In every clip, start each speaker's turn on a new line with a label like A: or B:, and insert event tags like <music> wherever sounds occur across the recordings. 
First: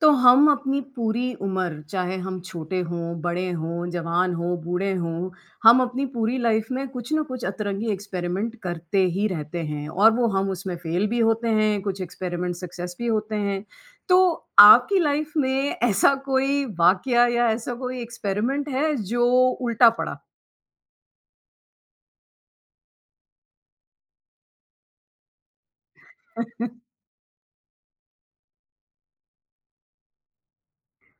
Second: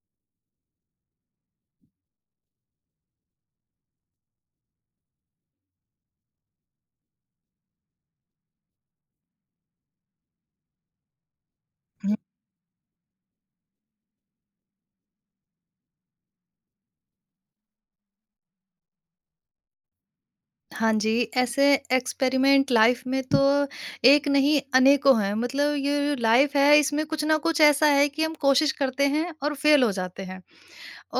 A: तो हम अपनी पूरी उम्र, चाहे हम छोटे हों, बड़े हों, जवान हों, बूढ़े हों, हम अपनी पूरी लाइफ में कुछ ना कुछ अतरंगी एक्सपेरिमेंट करते ही रहते हैं और वो हम उसमें फेल भी होते हैं, कुछ
B: हुँ,
A: एक्सपेरिमेंट सक्सेस भी होते हैं। तो आपकी लाइफ में ऐसा कोई वाकया या ऐसा कोई एक्सपेरिमेंट है जो उल्टा पड़ा?
B: हाँ जी, ऐसे एक्सपेरिमेंट लाइफ़ में तो एक नहीं अनेकों हैं। मतलब ये लाइफ़ है
A: <laughs>
B: इसमें कुछ न कुछ ऐसा है कि हम कोशिश करते हैं और फ़ेल हो जाते हैं।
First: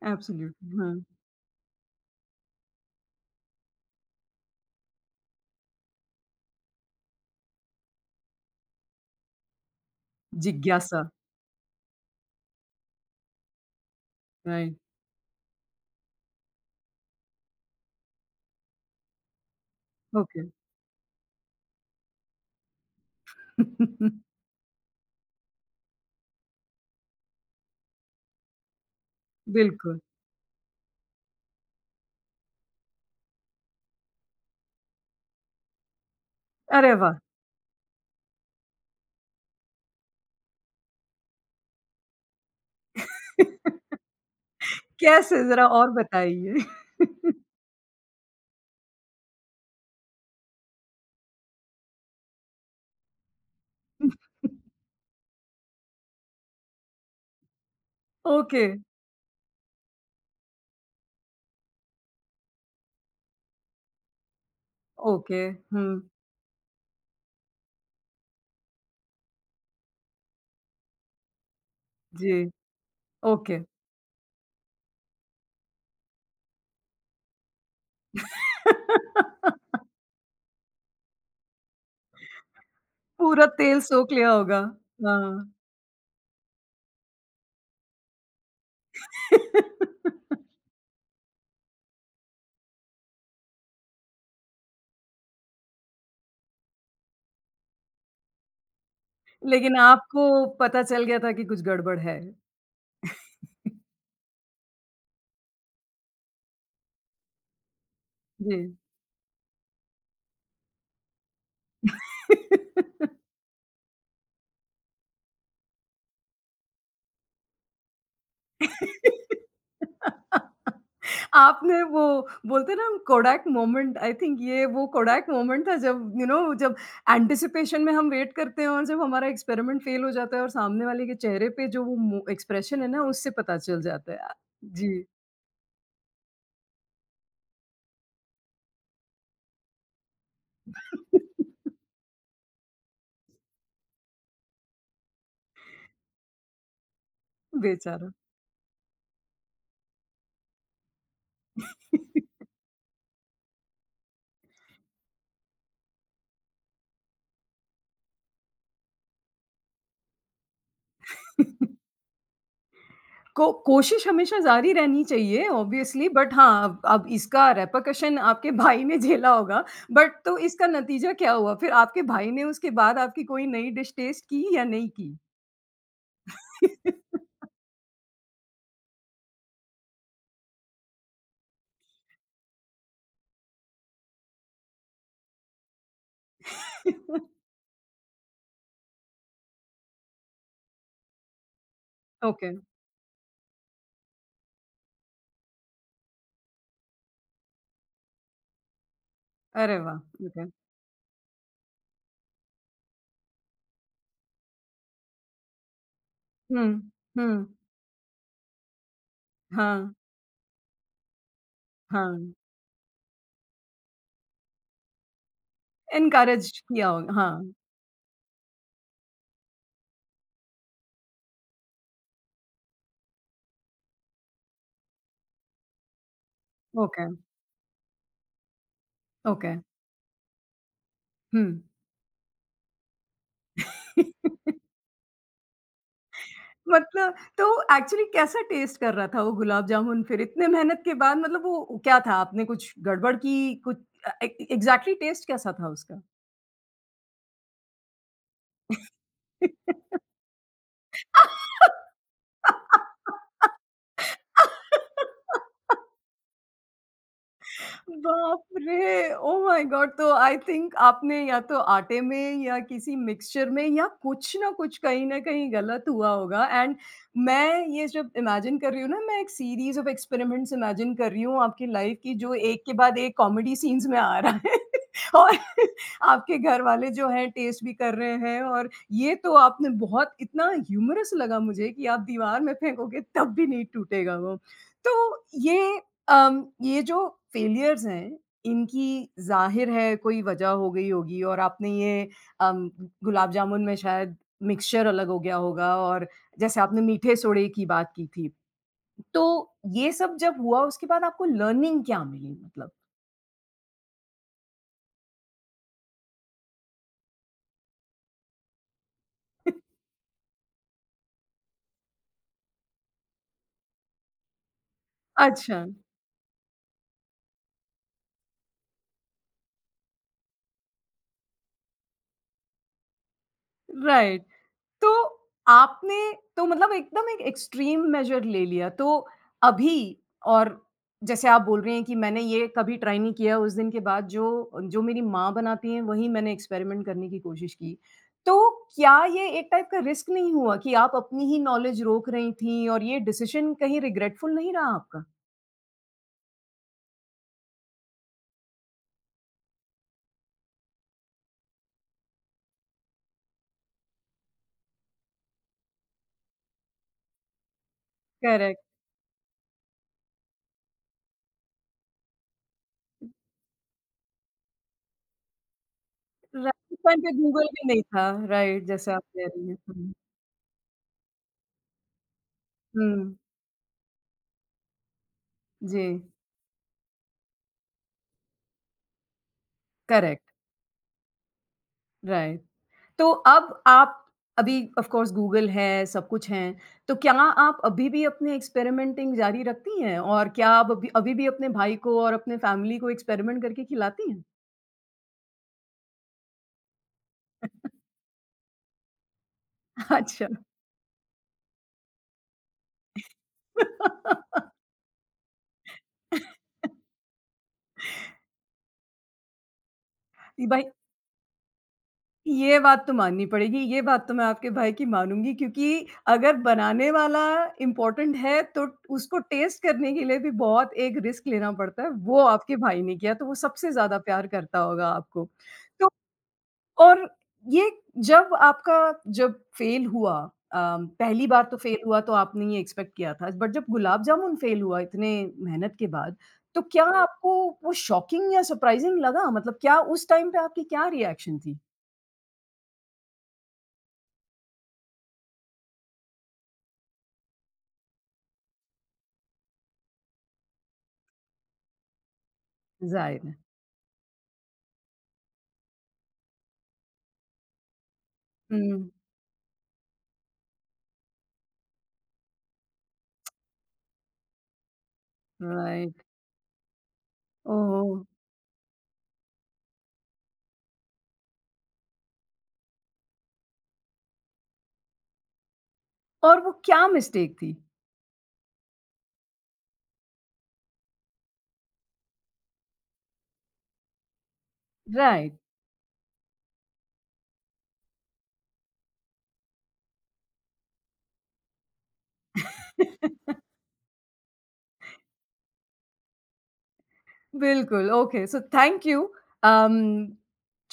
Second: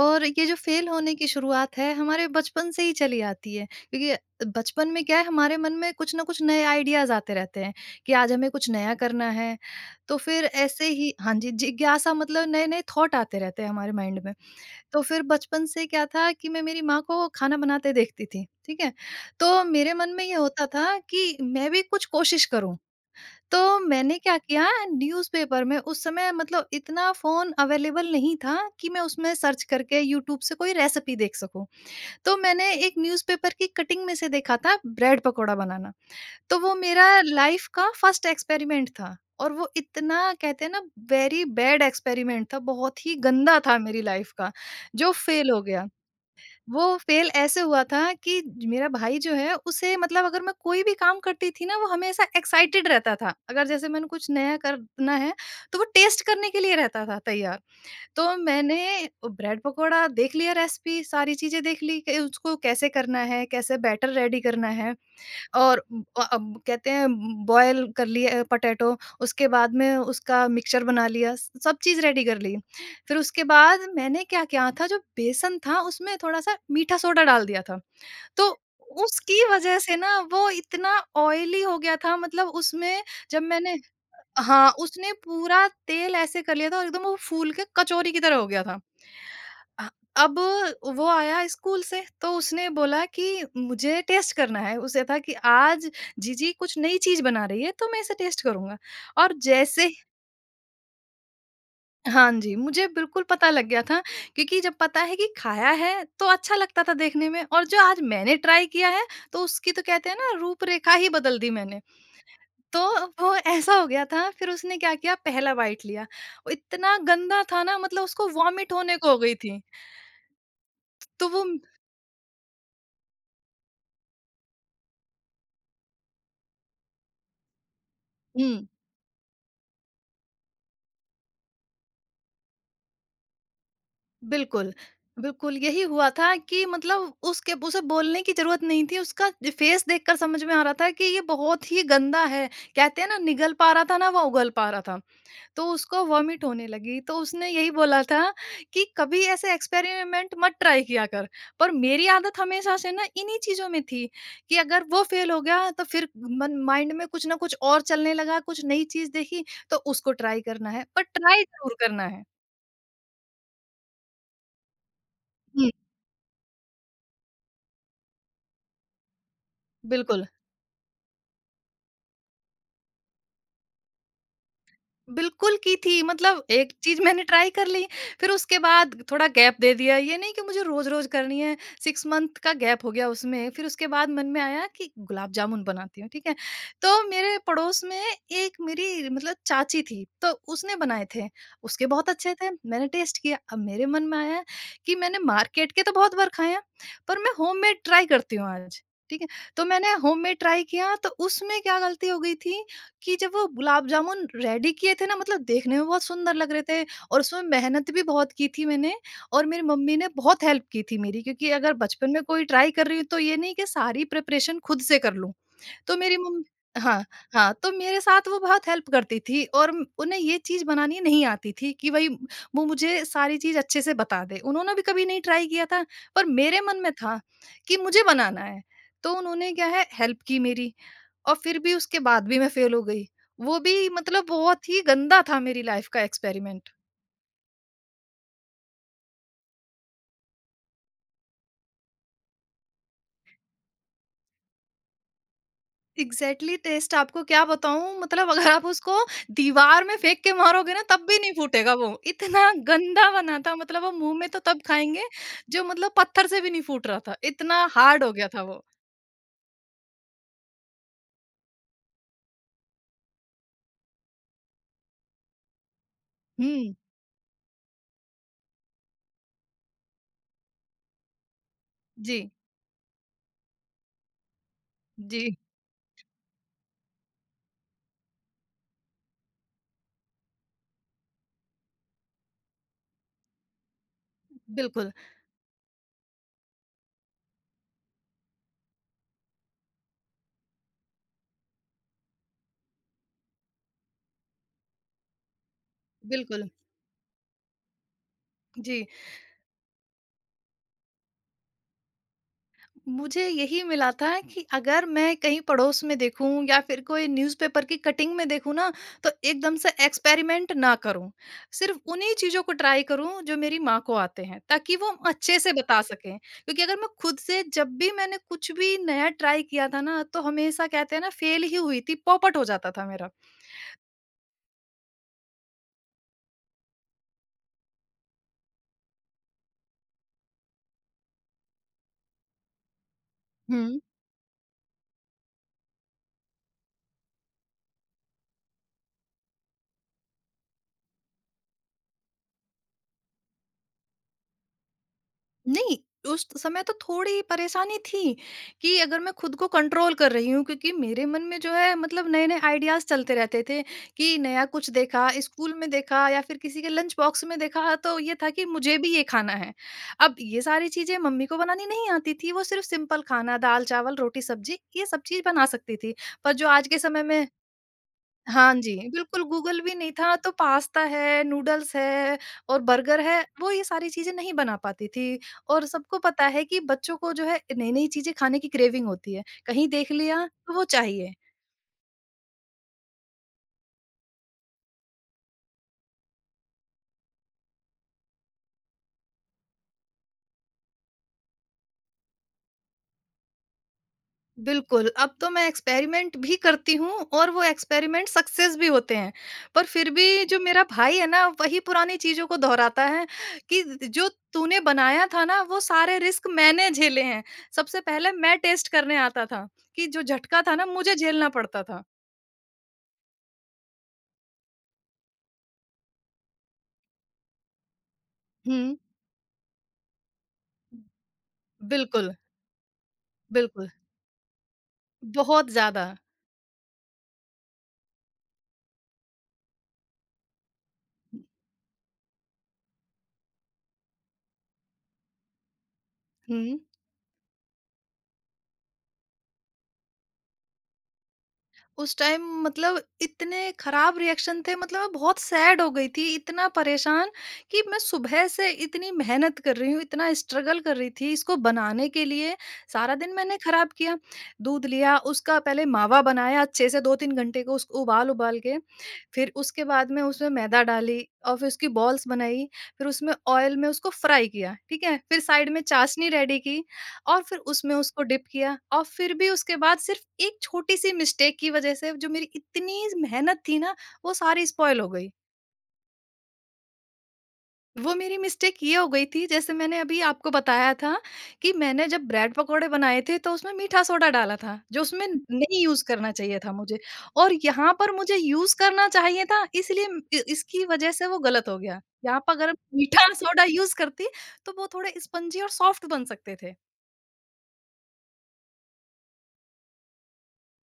B: और ये जो
A: एब्सोल्युटली
B: फेल
A: हाँ।
B: होने की शुरुआत है हमारे बचपन से ही चली आती है क्योंकि बचपन में क्या है हमारे मन में कुछ ना कुछ नए आइडियाज आते रहते हैं कि आज हमें कुछ नया करना है। तो फिर ऐसे
A: जिज्ञासा।
B: ही हाँ जी जिज्ञासा मतलब नए नए थॉट आते रहते हैं हमारे माइंड में।
A: राइट।
B: तो फिर बचपन से क्या था कि मैं मेरी माँ को खाना बनाते देखती थी, ठीक है। तो मेरे मन में ये
A: ओके।
B: होता था कि मैं भी कुछ कोशिश करूं। तो
A: <laughs>
B: मैंने क्या किया, न्यूज़पेपर में उस समय मतलब इतना फ़ोन अवेलेबल नहीं था कि मैं उसमें सर्च
A: बिल्कुल।
B: करके यूट्यूब से कोई रेसिपी देख सकूं। तो मैंने एक न्यूज़पेपर की कटिंग में से देखा था ब्रेड पकोड़ा बनाना। तो वो
A: अरे
B: मेरा
A: वाह!
B: लाइफ का फर्स्ट एक्सपेरिमेंट था और वो इतना कहते हैं ना वेरी बैड एक्सपेरिमेंट था, बहुत ही गंदा था
A: <laughs>
B: मेरी लाइफ का, जो
A: कैसे
B: फेल हो
A: ज़रा
B: गया।
A: और बताइए?
B: वो फेल
A: <laughs>
B: ऐसे हुआ था कि ज मेरा भाई जो है उसे मतलब अगर मैं कोई भी काम करती थी ना, वो हमेशा एक्साइटेड रहता था। अगर जैसे मैंने कुछ नया करना है, तो वो टेस्ट करने के लिए रहता था तैयार। तो
A: ओके,
B: मैंने ब्रेड पकोड़ा देख लिया रेसिपी, सारी चीज़ें देख ली कि उसको कैसे करना है, कैसे बैटर रेडी करना है।
A: ओके,
B: और
A: हुँ,
B: अब कहते हैं बॉयल कर लिए पोटैटो, उसके बाद में उसका मिक्सचर बना लिया, स सब चीज़ रेडी
A: जी,
B: कर ली। फिर उसके
A: ओके।
B: बाद मैंने क्या किया था, जो बेसन था उसमें थोड़ा-सा मीठा सोडा डाल दिया था। तो उसकी
A: <laughs>
B: वजह से ना वो इतना ऑयली हो गया था मतलब उसमें जब
A: पूरा
B: मैंने
A: तेल सोख लिया होगा,
B: हाँ, उसने
A: हाँ।
B: पूरा तेल ऐसे कर लिया था और एकदम वो फूल के कचौरी की तरह हो गया था। अ,
A: <laughs>
B: अब वो आया स्कूल से तो उसने बोला कि मुझे टेस्ट करना है। उसे था कि आज जीजी कुछ नई चीज़ बना रही है तो मैं इसे टेस्ट करूँगा और
A: लेकिन
B: जैसे
A: आपको पता चल गया था कि कुछ गड़बड़ है।
B: हाँ जी, मुझे बिल्कुल पता लग गया था क्योंकि जब पता है कि खाया है, तो अच्छा लगता था देखने में, और जो आज मैंने
A: जी।
B: ट्राई किया है, तो उसकी तो कहते हैं ना रूपरेखा ही बदल दी मैंने। तो
A: <laughs>
B: वो ऐसा हो गया था, फिर उसने क्या किया, पहला बाइट लिया, वो इतना गंदा था ना मतलब उसको वॉमिट होने को हो गई
A: <laughs>
B: थी। तो वो
A: आपने वो, बोलते हैं ना हम कोडैक मोमेंट, आई थिंक ये वो कोडैक मोमेंट था, जब यू you नो know, जब एंटिसिपेशन में हम वेट करते
B: हुँ,
A: हैं और जब हमारा एक्सपेरिमेंट फेल हो जाता है और सामने वाले के चेहरे पे जो वो एक्सप्रेशन है ना, उससे पता चल जाता है।
B: बिल्कुल।
A: जी।
B: बिल्कुल, यही हुआ था कि मतलब उसके उसे बोलने की ज़रूरत नहीं थी, उसका फेस देखकर समझ में आ रहा था कि ये
A: <laughs>
B: बहुत ही गंदा है। कहते हैं ना निगल पा रहा था ना वो उगल पा रहा था। तो उसको वॉमिट होने लगी तो उसने यही बोला
A: बेचारा।
B: था कि कभी ऐसे एक्सपेरिमेंट मत ट्राई किया कर। पर मेरी आदत हमेशा से ना इन्हीं चीजों में थी कि अगर वो फेल हो गया तो फिर मन माइंड में कुछ ना कुछ और चलने लगा, कुछ नई चीज देखी तो उसको ट्राई करना है, पर ट्राई जरूर करना है।
A: को कोशिश हमेशा जारी रहनी चाहिए,
B: हम्म,
A: ऑब्वियसली। बट हाँ, अब इसका रेपकशन आपके भाई ने झेला होगा। बट
B: बिल्कुल
A: तो इसका नतीजा क्या हुआ फिर? आपके भाई ने उसके बाद आपकी कोई नई डिश टेस्ट की या नहीं की?
B: बिल्कुल की थी, मतलब एक चीज़
A: <laughs>
B: मैंने ट्राई कर ली, फिर उसके बाद थोड़ा गैप दे दिया, ये नहीं कि मुझे रोज़-रोज़ करनी है, 6 मंथ का गैप हो गया उसमें, फिर उसके बाद मन में आया कि गुलाब जामुन बनाती हूँ, ठीक है? तो मेरे पड़ोस में एक मेरी मतलब चाची थी, तो उसने बनाए थे, उसके बहुत अच्छे
A: ओके।
B: थे, मैंने टेस्ट किया, अब मेरे मन में आया कि मैंने मार्केट के तो बहुत बार खाए हैं, पर मैं होममेड ट्राई करती हूँ आज, ठीक है? तो
A: अरे
B: मैंने
A: वाह!
B: होममेड
A: ओके,
B: ट्राई किया, तो उसमें क्या गलती हो गई थी कि जब वो गुलाब जामुन रेडी किए थे ना मतलब देखने में बहुत सुंदर लग रहे
A: हुँ,
B: थे और उसमें
A: हुँ,
B: मेहनत भी बहुत की थी मैंने और मेरी
A: हाँ,
B: मम्मी ने बहुत हेल्प की थी मेरी, क्योंकि अगर बचपन में
A: हाँ,
B: कोई ट्राई कर रही हूँ तो ये नहीं कि सारी प्रिपरेशन खुद से कर लूँ। तो मेरी मम्मी
A: एनकरेज किया
B: हाँ,
A: होगा, हाँ,
B: हाँ, तो मेरे साथ वो बहुत हेल्प करती थी। और उन्हें ये चीज़ बनानी नहीं आती थी कि भई वो मुझे सारी चीज़ अच्छे से बता दें। उन्होंने भी कभी नहीं ट्राई किया था, पर मेरे मन में
A: ओके,
B: था कि मुझे बनाना है। तो
A: ओके,
B: उन्होंने क्या है हेल्प की मेरी। और
A: हुँ।
B: फिर भी उसके बाद भी मैं फेल हो गई। वो भी मतलब
A: <laughs>
B: बहुत ही गंदा था मेरी लाइफ का एक्सपेरिमेंट।
A: मतलब तो एक्चुअली कैसा टेस्ट कर रहा था वो गुलाब जामुन फिर इतने मेहनत के बाद? मतलब वो क्या था? आपने कुछ गड़बड़ की कुछ अ, ए एग्ज़ैक्टली टेस्ट कैसा था उसका?
B: एग्ज़ैक्टली टेस्ट आपको क्या बताऊँ, मतलब अगर आप उसको दीवार में फेंक के मारोगे ना तब भी नहीं फूटेगा वो। इतना गंदा बना
A: <laughs>
B: था मतलब वो मुँह में तो तब खाएँगे जो मतलब पत्थर से भी नहीं फूट रहा था। इतना हार्ड हो गया
A: बाप
B: था वो।
A: रे! Oh my god! तो आई थिंक आपने या तो आटे में या किसी मिक्सचर में या कुछ ना कुछ कहीं न कहीं गलत हुआ होगा।
B: हुँ।
A: एंड मैं ये जब इमेजिन कर रही हूँ ना, मैं एक सीरीज़ ऑफ एक्सपेरिमेंट्स इमेजिन कर रही हूँ आपकी लाइफ़ की,
B: जी,
A: जो एक के बाद एक कॉमेडी सीन्स में आ रहा है। <laughs>
B: जी।
A: और आपके घर वाले जो हैं टेस्ट भी कर रहे हैं। और ये तो आपने, बहुत इतना ह्यूमरस लगा मुझे कि आप दीवार में फेंकोगे तब भी नहीं टूटेगा वो।
B: बिल्कुल,
A: तो ये ये जो फेलियर्स हैं, इनकी ज़ाहिर है कोई वजह हो गई होगी। और आपने अम, गुलाब जामुन में शायद मिक्सचर अलग हो गया होगा, और
B: बिल्कुल।
A: जैसे आपने मीठे सोडे की बात की थी।
B: जी।
A: तो ये सब जब हुआ उसके बाद आपको लर्निंग क्या मिली, मतलब?
B: मुझे यही मिला था कि अगर मैं कहीं पड़ोस में देखूं या फिर कोई न्यूज़पेपर की कटिंग में देखूं ना, तो एकदम से
A: <laughs>
B: एक्सपेरिमेंट ना करूं, सिर्फ उन्हीं चीज़ों को ट्राई करूं जो मेरी माँ को आते हैं ताकि वो अच्छे से
A: अच्छा।
B: बता सकें, क्योंकि अगर मैं खुद से जब भी मैंने कुछ भी नया ट्राई किया था ना तो हमेशा कहते हैं ना फेल ही हुई थी, पॉपट हो जाता था मेरा।
A: राइट। तो आपने तो मतलब एकदम एक एक्सट्रीम मेजर ले लिया। तो अभी, और जैसे आप बोल रहे हैं कि मैंने ये कभी ट्राई नहीं किया, उस दिन के बाद जो जो मेरी माँ बनाती हैं वही मैंने एक्सपेरिमेंट करने की कोशिश की। तो क्या ये एक टाइप का रिस्क नहीं हुआ कि आप अपनी ही नॉलेज रोक रही थीं, और ये डिसीज़न कहीं रिग्रेटफुल नहीं रहा आपका?
B: नहीं, उस समय तो थोड़ी परेशानी थी कि अगर मैं खुद को कंट्रोल कर रही हूँ, क्योंकि मेरे मन में जो है मतलब नए-नए आइडियाज़ चलते रहते थे कि नया कुछ देखा, स्कूल में देखा या फिर किसी के लंच बॉक्स में देखा तो ये था कि
A: करेक्ट।
B: मुझे भी ये खाना है। अब ये सारी चीज़ें मम्मी को बनानी नहीं आती थी, वो सिर्फ़ सिंपल खाना दाल, चावल, रोटी, सब्ज़ी ये सब चीज़ बना सकती थी। पर जो आज
A: राइट, उस
B: के
A: टाइम
B: समय
A: पे
B: में
A: गूगल भी नहीं था,
B: हाँ
A: राइट,
B: जी,
A: जैसे आप
B: बिल्कुल
A: कह रही हैं।
B: गूगल भी
A: हुँ,
B: नहीं था, तो पास्ता है, नूडल्स है और बर्गर
A: हुँ,
B: है, वो ये सारी चीज़ें नहीं बना पाती थी। और
A: जी,
B: सबको पता है कि बच्चों को जो है नई-नई चीज़ें खाने की क्रेविंग होती है, कहीं देख
A: करेक्ट,
B: लिया तो वो चाहिए।
A: राइट। तो अब आप अभी ऑफ़ कोर्स गूगल है, सब कुछ है, तो क्या आप अभी भी अपने एक्सपेरिमेंटिंग जारी रखती हैं? और क्या आप अभी अभी भी अपने भाई को और अपने फैमिली को एक्सपेरिमेंट करके खिलाती हैं?
B: बिल्कुल, अब तो मैं एक्सपेरिमेंट भी करती हूँ और वो एक्सपेरिमेंट सक्सेस भी होते हैं। पर फिर भी
A: अच्छा।
B: जो मेरा भाई है ना, वही पुरानी चीज़ों को दोहराता है कि जो
A: <laughs>
B: तूने बनाया था ना, वो सारे रिस्क मैंने झेले हैं। सबसे पहले मैं टेस्ट करने आता था कि जो झटका
A: ये
B: था
A: भाई,
B: ना, मुझे झेलना पड़ता था।
A: ये बात तो माननी पड़ेगी, ये बात तो मैं आपके भाई की मानूँगी, क्योंकि अगर बनाने वाला इम्पोर्टेंट है, तो
B: हुँ।
A: उसको टेस्ट करने के लिए भी बहुत एक रिस्क लेना पड़ता है,
B: बिल्कुल,
A: वो आपके भाई ने किया, तो वो
B: बिल्कुल।
A: सबसे ज़्यादा प्यार करता होगा आपको।
B: बहुत ज़्यादा।
A: तो और ये, जब आपका जब फ़ेल हुआ, पहली बार तो फ़ेल हुआ तो आपने ये एक्सपेक्ट किया था, बट जब गुलाब जामुन फ़ेल हुआ इतने मेहनत के बाद,
B: हुँ।
A: तो क्या हुँ। आपको वो शॉकिंग या सरप्राइज़िंग लगा? मतलब क्या उस टाइम पे आपकी क्या रिएक्शन थी?
B: उस टाइम मतलब इतने खराब रिएक्शन थे, मतलब मैं बहुत सैड हो गई थी, इतना परेशान कि मैं सुबह से इतनी मेहनत कर रही हूँ, इतना स्ट्रगल कर रही थी इसको बनाने के लिए, सारा दिन
A: ज़ाहिर है।
B: मैंने खराब किया। दूध लिया, उसका पहले मावा बनाया अच्छे से 2-3 घंटे को उसको उबाल-उबाल के,
A: हुँ,
B: फिर उसके बाद में उसमें मैदा डाली और फिर उसकी बॉल्स बनाई, फिर उसमें ऑयल में उसको फ्राई किया, ठीक है, फिर साइड में
A: राइट,
B: चाशनी रेडी की और फिर उसमें
A: ओह!
B: उसको डिप किया, और फिर भी उसके बाद सिर्फ एक छोटी सी मिस्टेक की वजह से जो मेरी इतनी मेहनत थी ना वो सारी स्पॉयल हो गई।
A: और वो क्या मिस्टेक थी?
B: वो मेरी मिस्टेक ये हो गई थी, जैसे मैंने अभी आपको बताया था कि मैंने जब ब्रेड पकौड़े बनाए थे तो उसमें मीठा सोडा डाला था जो उसमें
A: राइट।
B: नहीं यूज करना चाहिए था मुझे, और यहाँ पर मुझे यूज करना चाहिए था। इसलिए इसकी वजह से वो गलत हो गया। यहाँ पर अगर मीठा <laughs>
A: <laughs>
B: सोडा यूज करती तो वो थोड़े स्पंजी और सॉफ्ट बन सकते थे।
A: बिल्कुल। Okay, so thank you. Um,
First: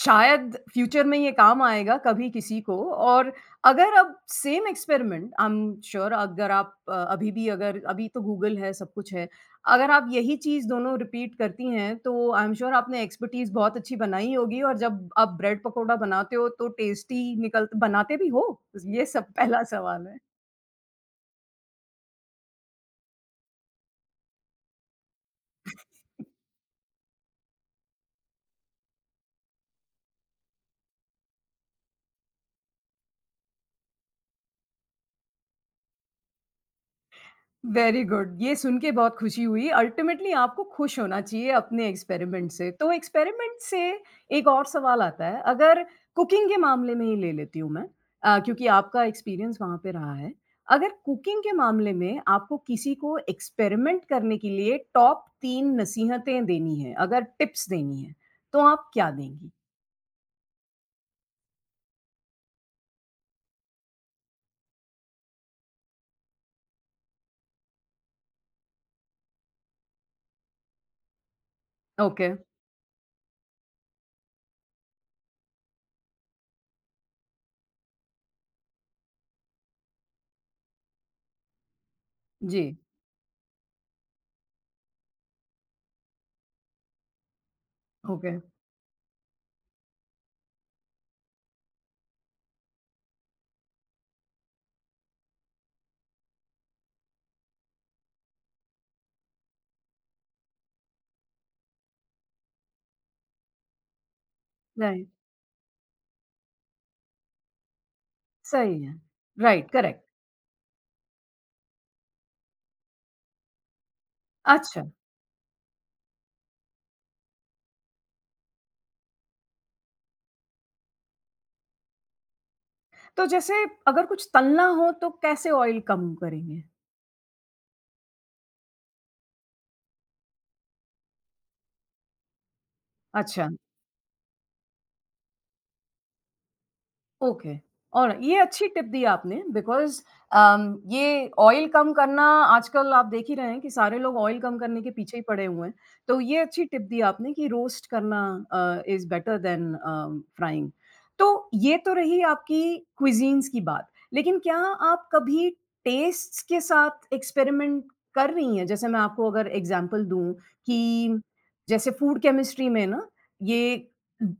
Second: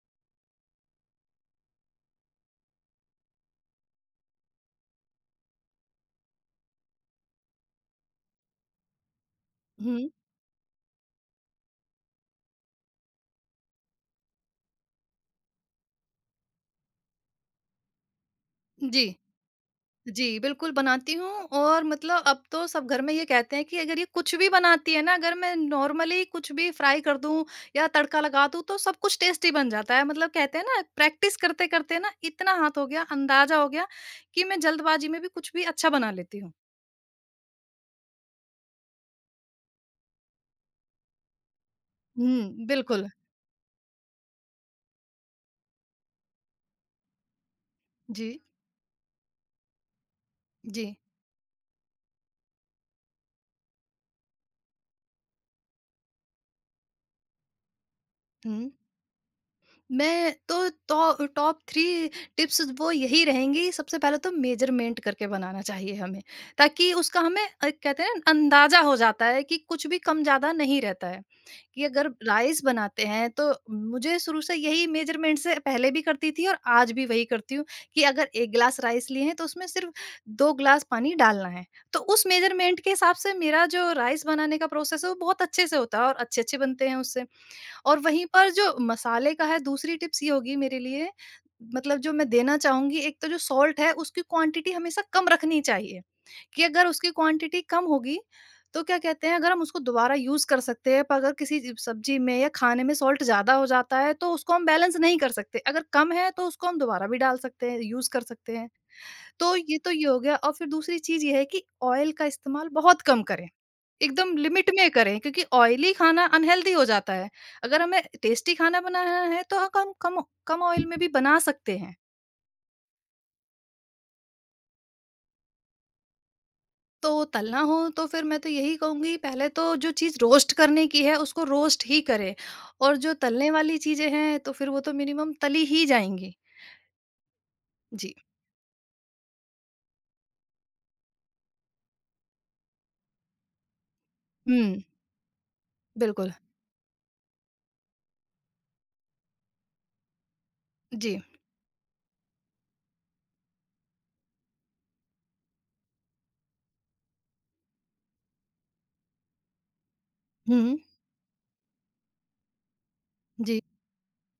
A: शायद फ्यूचर में ये काम आएगा कभी किसी को। और अगर अब same experiment, I am sure, अगर आप अभी भी, अगर अभी तो गूगल है, सब कुछ है। अगर आप
B: हम्म।
A: यही चीज़ दोनों रिपीट करती हैं, तो आई एम श्योर आपने एक्सपर्टीज़ बहुत अच्छी बनाई होगी, और जब आप ब्रेड पकोड़ा बनाते हो, तो टेस्टी निकल बनाते भी हो? ये
B: जी।
A: सब पहला सवाल है।
B: जी, बिल्कुल बनाती हूँ। और मतलब अब तो सब घर में ये कहते हैं कि अगर ये कुछ भी बनाती है ना, अगर मैं नॉर्मली कुछ भी फ्राई कर दूँ या तड़का लगा दूँ, तो सब कुछ टेस्टी बन जाता है। मतलब कहते हैं ना, प्रैक्टिस करते-करते ना इतना हाथ हो गया, अंदाज़ा हो गया कि मैं जल्दबाज़ी में भी कुछ भी अच्छा बना लेती हूँ।
A: Very good. ये सुन के बहुत खुशी हुई। अल्टीमेटली आपको खुश होना चाहिए अपने एक्सपेरिमेंट
B: हुँ,
A: से। तो
B: बिल्कुल।
A: एक्सपेरिमेंट से एक और सवाल आता है, अगर कुकिंग के मामले में ही ले लेती हूँ मैं,
B: जी,
A: क्योंकि आपका एक्सपीरियंस वहाँ पे रहा है।
B: जी।
A: अगर कुकिंग के मामले में आपको किसी को एक्सपेरिमेंट करने के लिए टॉप 3 नसीहतें देनी हैं, अगर टिप्स देनी हैं, तो
B: हुँ।
A: आप क्या देंगी?
B: मैं तो टॉ टॉप 3 टिप्स वो यही रहेंगी, सबसे पहले तो मेज़रमेंट करके बनाना चाहिए हमें, ताकि उसका हमें कहते हैं ना अंदाज़ा हो जाता है कि कुछ भी कम-ज़्यादा नहीं रहता है, कि अगर
A: ओके,
B: राइस बनाते हैं तो मुझे शुरू से यही मेज़रमेंट से पहले भी करती थी और आज भी वही करती हूँ कि अगर 1 ग्लास राइस लिए हैं तो उसमें सिर्फ़ 2 ग्लास पानी डालना है। तो उस
A: जी,
B: मेज़रमेंट के हिसाब से मेरा जो राइस बनाने का प्रोसेस है वो बहुत अच्छे से होता है और अच्छे-अच्छे बनते हैं उससे। और वहीं
A: ओके,
B: पर जो मसाले का है, दूसरी टिप्स ये होगी मेरे लिए, मतलब जो मैं देना चाहूंगी, एक तो जो सॉल्ट है उसकी क्वांटिटी हमेशा कम रखनी चाहिए कि अगर उसकी क्वांटिटी कम होगी तो क्या कहते हैं अगर हम उसको दोबारा यूज कर सकते हैं, पर अगर किसी सब्जी में या खाने में सॉल्ट ज्यादा हो जाता है तो उसको हम बैलेंस
A: राइट,
B: नहीं कर सकते, अगर कम है तो उसको हम दोबारा भी डाल सकते हैं, यूज कर सकते हैं।
A: सही है। राइट,
B: तो
A: करेक्ट,
B: ये हो गया और फिर दूसरी चीज ये है कि ऑयल का इस्तेमाल बहुत कम करें, एकदम लिमिट
A: अच्छा।
B: में करें क्योंकि ऑयली खाना अनहेल्दी हो जाता है। अगर हमें टेस्टी खाना बनाना है तो ह कम कम कम ऑयल में भी बना सकते हैं।
A: तो जैसे अगर कुछ तलना हो, तो कैसे ऑयल कम करेंगे?
B: तो तलना हो तो फिर मैं तो यही कहूँगी, पहले तो जो चीज़ रोस्ट करने की है उसको रोस्ट ही करें और जो
A: अच्छा।
B: तलने वाली चीज़ें हैं तो फिर वो तो मिनिमम तली ही जाएँगी।
A: ओके।
B: जी।
A: ऑलराइट, ये अच्छी टिप दी आपने, बिकॉज़ ये ऑयल कम करना, आजकल आप देख ही रहे हैं कि सारे लोग ऑयल कम करने
B: हुँ,
A: के पीछे ही पड़े हुए हैं। तो
B: बिल्कुल।
A: ये अच्छी टिप दी आपने कि रोस्ट करना इज़ बेटर दैन फ्राइंग।
B: जी।
A: तो ये तो रही आपकी क्विज़ीन्स की बात। लेकिन क्या आप कभी टेस्ट्स के साथ एक्सपेरिमेंट कर रही हैं? जैसे मैं आपको अगर एग्ज़ाम्पल दूँ
B: हुँ।
A: कि जैसे फूड केमिस्ट्री में ना,
B: जी,
A: ये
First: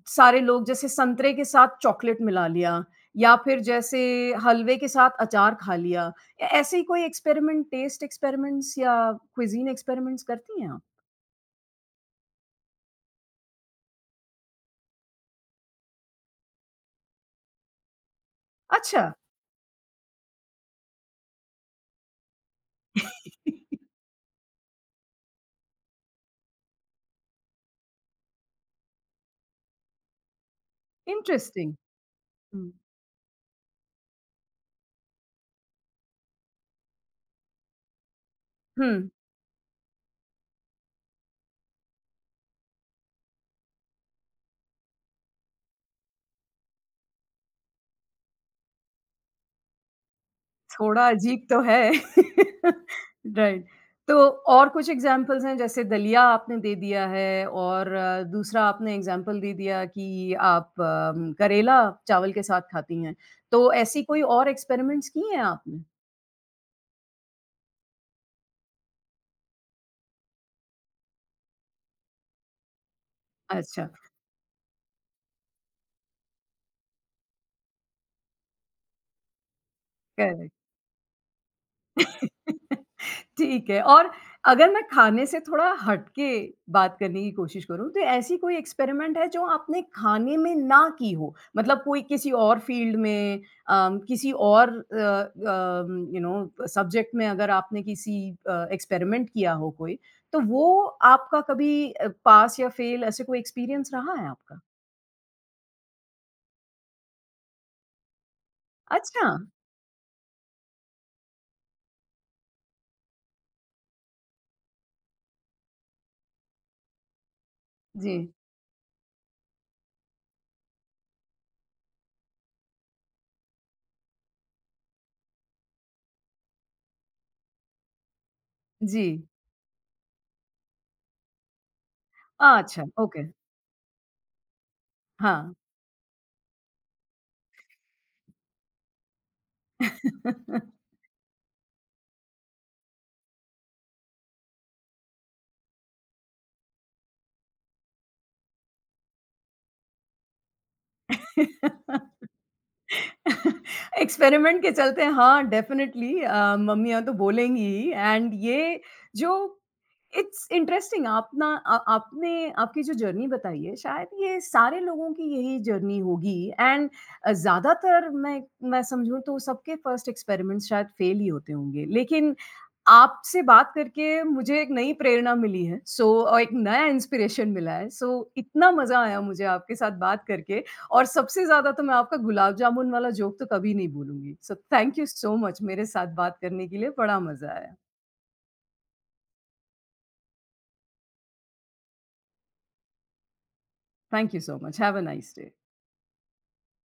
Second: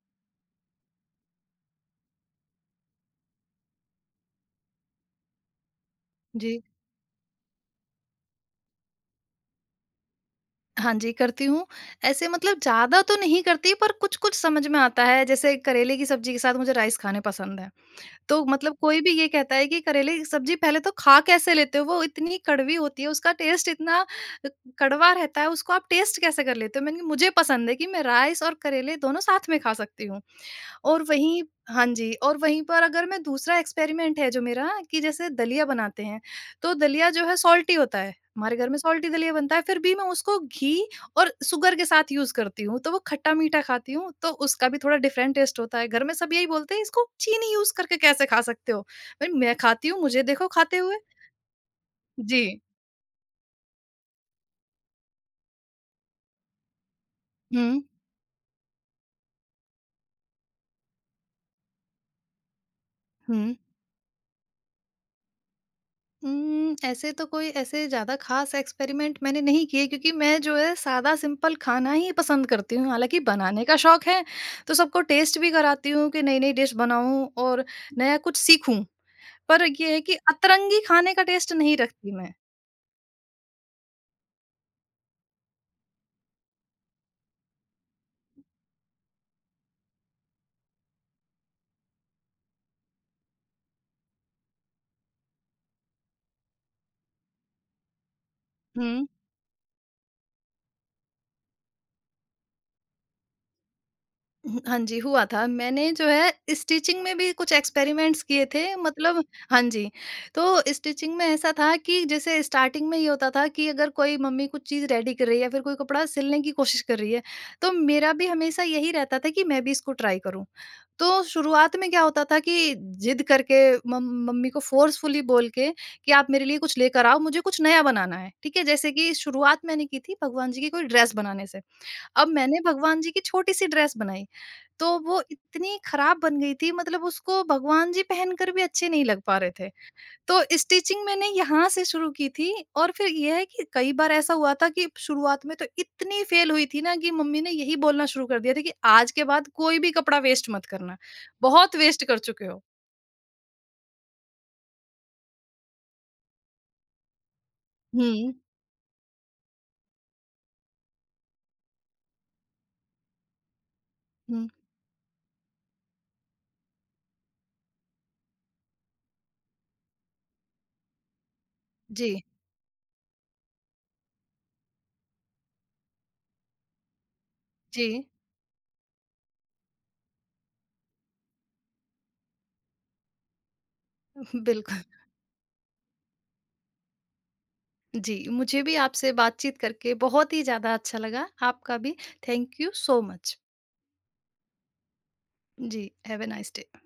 A: सारे लोग जैसे संतरे के साथ चॉकलेट मिला लिया, या फिर जैसे हलवे के साथ अचार खा लिया। ए
B: जी।
A: ऐसे ही कोई एक्सपेरिमेंट, टेस्ट एक्सपेरिमेंट्स या क्विज़ीन एक्सपेरिमेंट्स करती हैं आप?
B: हाँ जी, करती हूँ। ऐसे मतलब ज़्यादा तो नहीं करती पर कुछ-कुछ समझ में आता है, जैसे करेले की सब्ज़ी के साथ मुझे राइस खाने पसंद है। तो मतलब कोई
A: अच्छा।
B: भी ये कहता है कि करेले की सब्जी पहले तो खा कैसे लेते हो? वो इतनी कड़वी होती है, उसका टेस्ट
A: <laughs>
B: इतना अ, कड़वा रहता है, उसको आप टेस्ट कैसे कर लेते हो? मैंने कहा मुझे पसंद है कि मैं राइस और करेले दोनों साथ में खा सकती हूँ। और वहीं
A: इंटरेस्टिंग।
B: हाँ जी, और वहीं
A: हुँ,
B: पर अगर मैं दूसरा एक्सपेरिमेंट है जो मेरा कि जैसे दलिया बनाते हैं, तो दलिया जो है सॉल्टी होता है। हमारे घर में
A: हुँ,
B: सॉल्टी
A: <laughs>
B: दलिया बनता है, फिर भी मैं उसको घी और शुगर के साथ यूज़ करती हूँ, तो वो खट्टा-मीठा खाती हूँ, तो उसका भी थोड़ा डिफरेंट टेस्ट होता है। घर में सब यही बोलते हैं, "इसको चीनी यूज़ करके कैसे खा सकते हो?" भई मैं खाती हूँ, मुझे देखो खाते हुए।
A: थोड़ा अजीब तो है।
B: जी।
A: <laughs> राइट। तो और कुछ एग्ज़ाम्पल्स हैं? जैसे दलिया आपने दे दिया है,
B: हुँ,
A: और दूसरा आपने एग्ज़ाम्पल दे दिया कि आप करेला चावल के साथ खाती हैं।
B: हुँ।
A: तो ऐसी कोई और एक्सपेरिमेंट्स किए हैं आपने?
B: ऐसे तो कोई ऐसे ज़्यादा ख़ास एक्सपेरिमेंट मैंने नहीं किए क्योंकि मैं जो है सादा सिंपल खाना ही पसंद करती हूँ। हालाँकि बनाने का
A: अच्छा,
B: शौक है, तो सबको टेस्ट भी कराती हूँ कि नई-नई डिश बनाऊँ और नया कुछ सीखूँ। पर ये है कि
A: करेक्ट।
B: अतरंगी खाने का टेस्ट नहीं रखती मैं।
A: <laughs> ठीक है। और अगर मैं खाने से थोड़ा हट के बात करने की कोशिश करूँ, तो ऐसी कोई एक्सपेरिमेंट है जो आपने खाने में ना की हो? मतलब कोई किसी और फ़ील्ड में, किसी और uh, um, you know subject में, अगर आपने किसी
B: हुँ।
A: एक्सपेरिमेंट किया हो कोई, तो वो आपका कभी पास या फ़ेल, ऐसे कोई एक्सपीरियंस रहा है आपका?
B: हुँ, हाँ जी, हुआ था। मैंने जो है स्टिचिंग में भी कुछ एक्सपेरिमेंट्स किए थे मतलब
A: अच्छा,
B: हाँ जी। तो स्टिचिंग में ऐसा था कि जैसे स्टार्टिंग में ये होता था कि अगर कोई मम्मी कुछ चीज़ रेडी कर रही है या फिर कोई कपड़ा सिलने की कोशिश कर रही है, तो मेरा भी
A: जी,
B: हमेशा यही रहता था कि मैं भी इसको ट्राई करूँ। तो शुरुआत में क्या होता था कि ज़िद करके मम मम्मी को फ़ोर्सफुली बोल के कि आप मेरे लिए कुछ लेकर आओ, मुझे कुछ नया बनाना है, ठीक है? जैसे
A: जी।
B: कि शुरुआत मैंने की थी भगवान जी की कोई ड्रेस बनाने से। अब मैंने
A: अच्छा,
B: भगवान जी की
A: ओके,
B: छोटी-सी ड्रेस बनाई, तो वो
A: हाँ।
B: इतनी खराब बन गई थी, मतलब उसको भगवान जी पहनकर भी अच्छे नहीं लग पा रहे थे। तो
A: <laughs>
B: स्टिचिंग मैंने यहाँ से शुरू की थी और फिर ये है कि कई बार ऐसा हुआ था कि शुरुआत में तो इतनी फेल हुई थी ना कि मम्मी ने यही बोलना शुरू कर दिया था कि आज के बाद कोई भी कपड़ा वेस्ट मत करना, बहुत वेस्ट कर चुके हो।
A: <laughs> एक्सपेरिमेंट के चलते हैं, हाँ, डेफ़िनेटली मम्मियाँ तो बोलेंगी ही। एंड
B: हुँ,
A: ये जो इट्स इंटरेस्टिंग, अपना अ, आपने आपकी जो जर्नी बताई है, शायद ये
B: हुँ।
A: सारे लोगों की यही जर्नी होगी। एंड ज़्यादातर मैं समझूँ तो सबके फर्स्ट एक्सपेरिमेंट्स शायद फेल ही होते होंगे।
B: जी,
A: लेकिन आपसे बात करके मुझे एक नई प्रेरणा मिली है, सो, और एक नया इंस्पिरेशन मिला
B: जी,
A: है। सो इतना मज़ा आया मुझे आपके साथ बात करके। और सबसे ज़्यादा तो मैं आपका गुलाब जामुन वाला जोक तो कभी नहीं भूलूँगी।
B: <laughs>
A: सो
B: बिल्कुल।
A: थैंक यू सो मच मेरे साथ बात करने के लिए, बड़ा मज़ा आया।
B: जी, मुझे भी आपसे बातचीत करके बहुत ही ज़्यादा अच्छा लगा, आपका भी thank you so much.
A: Thank you so much. Have a nice day.
B: जी, हैव अ नाइस डे।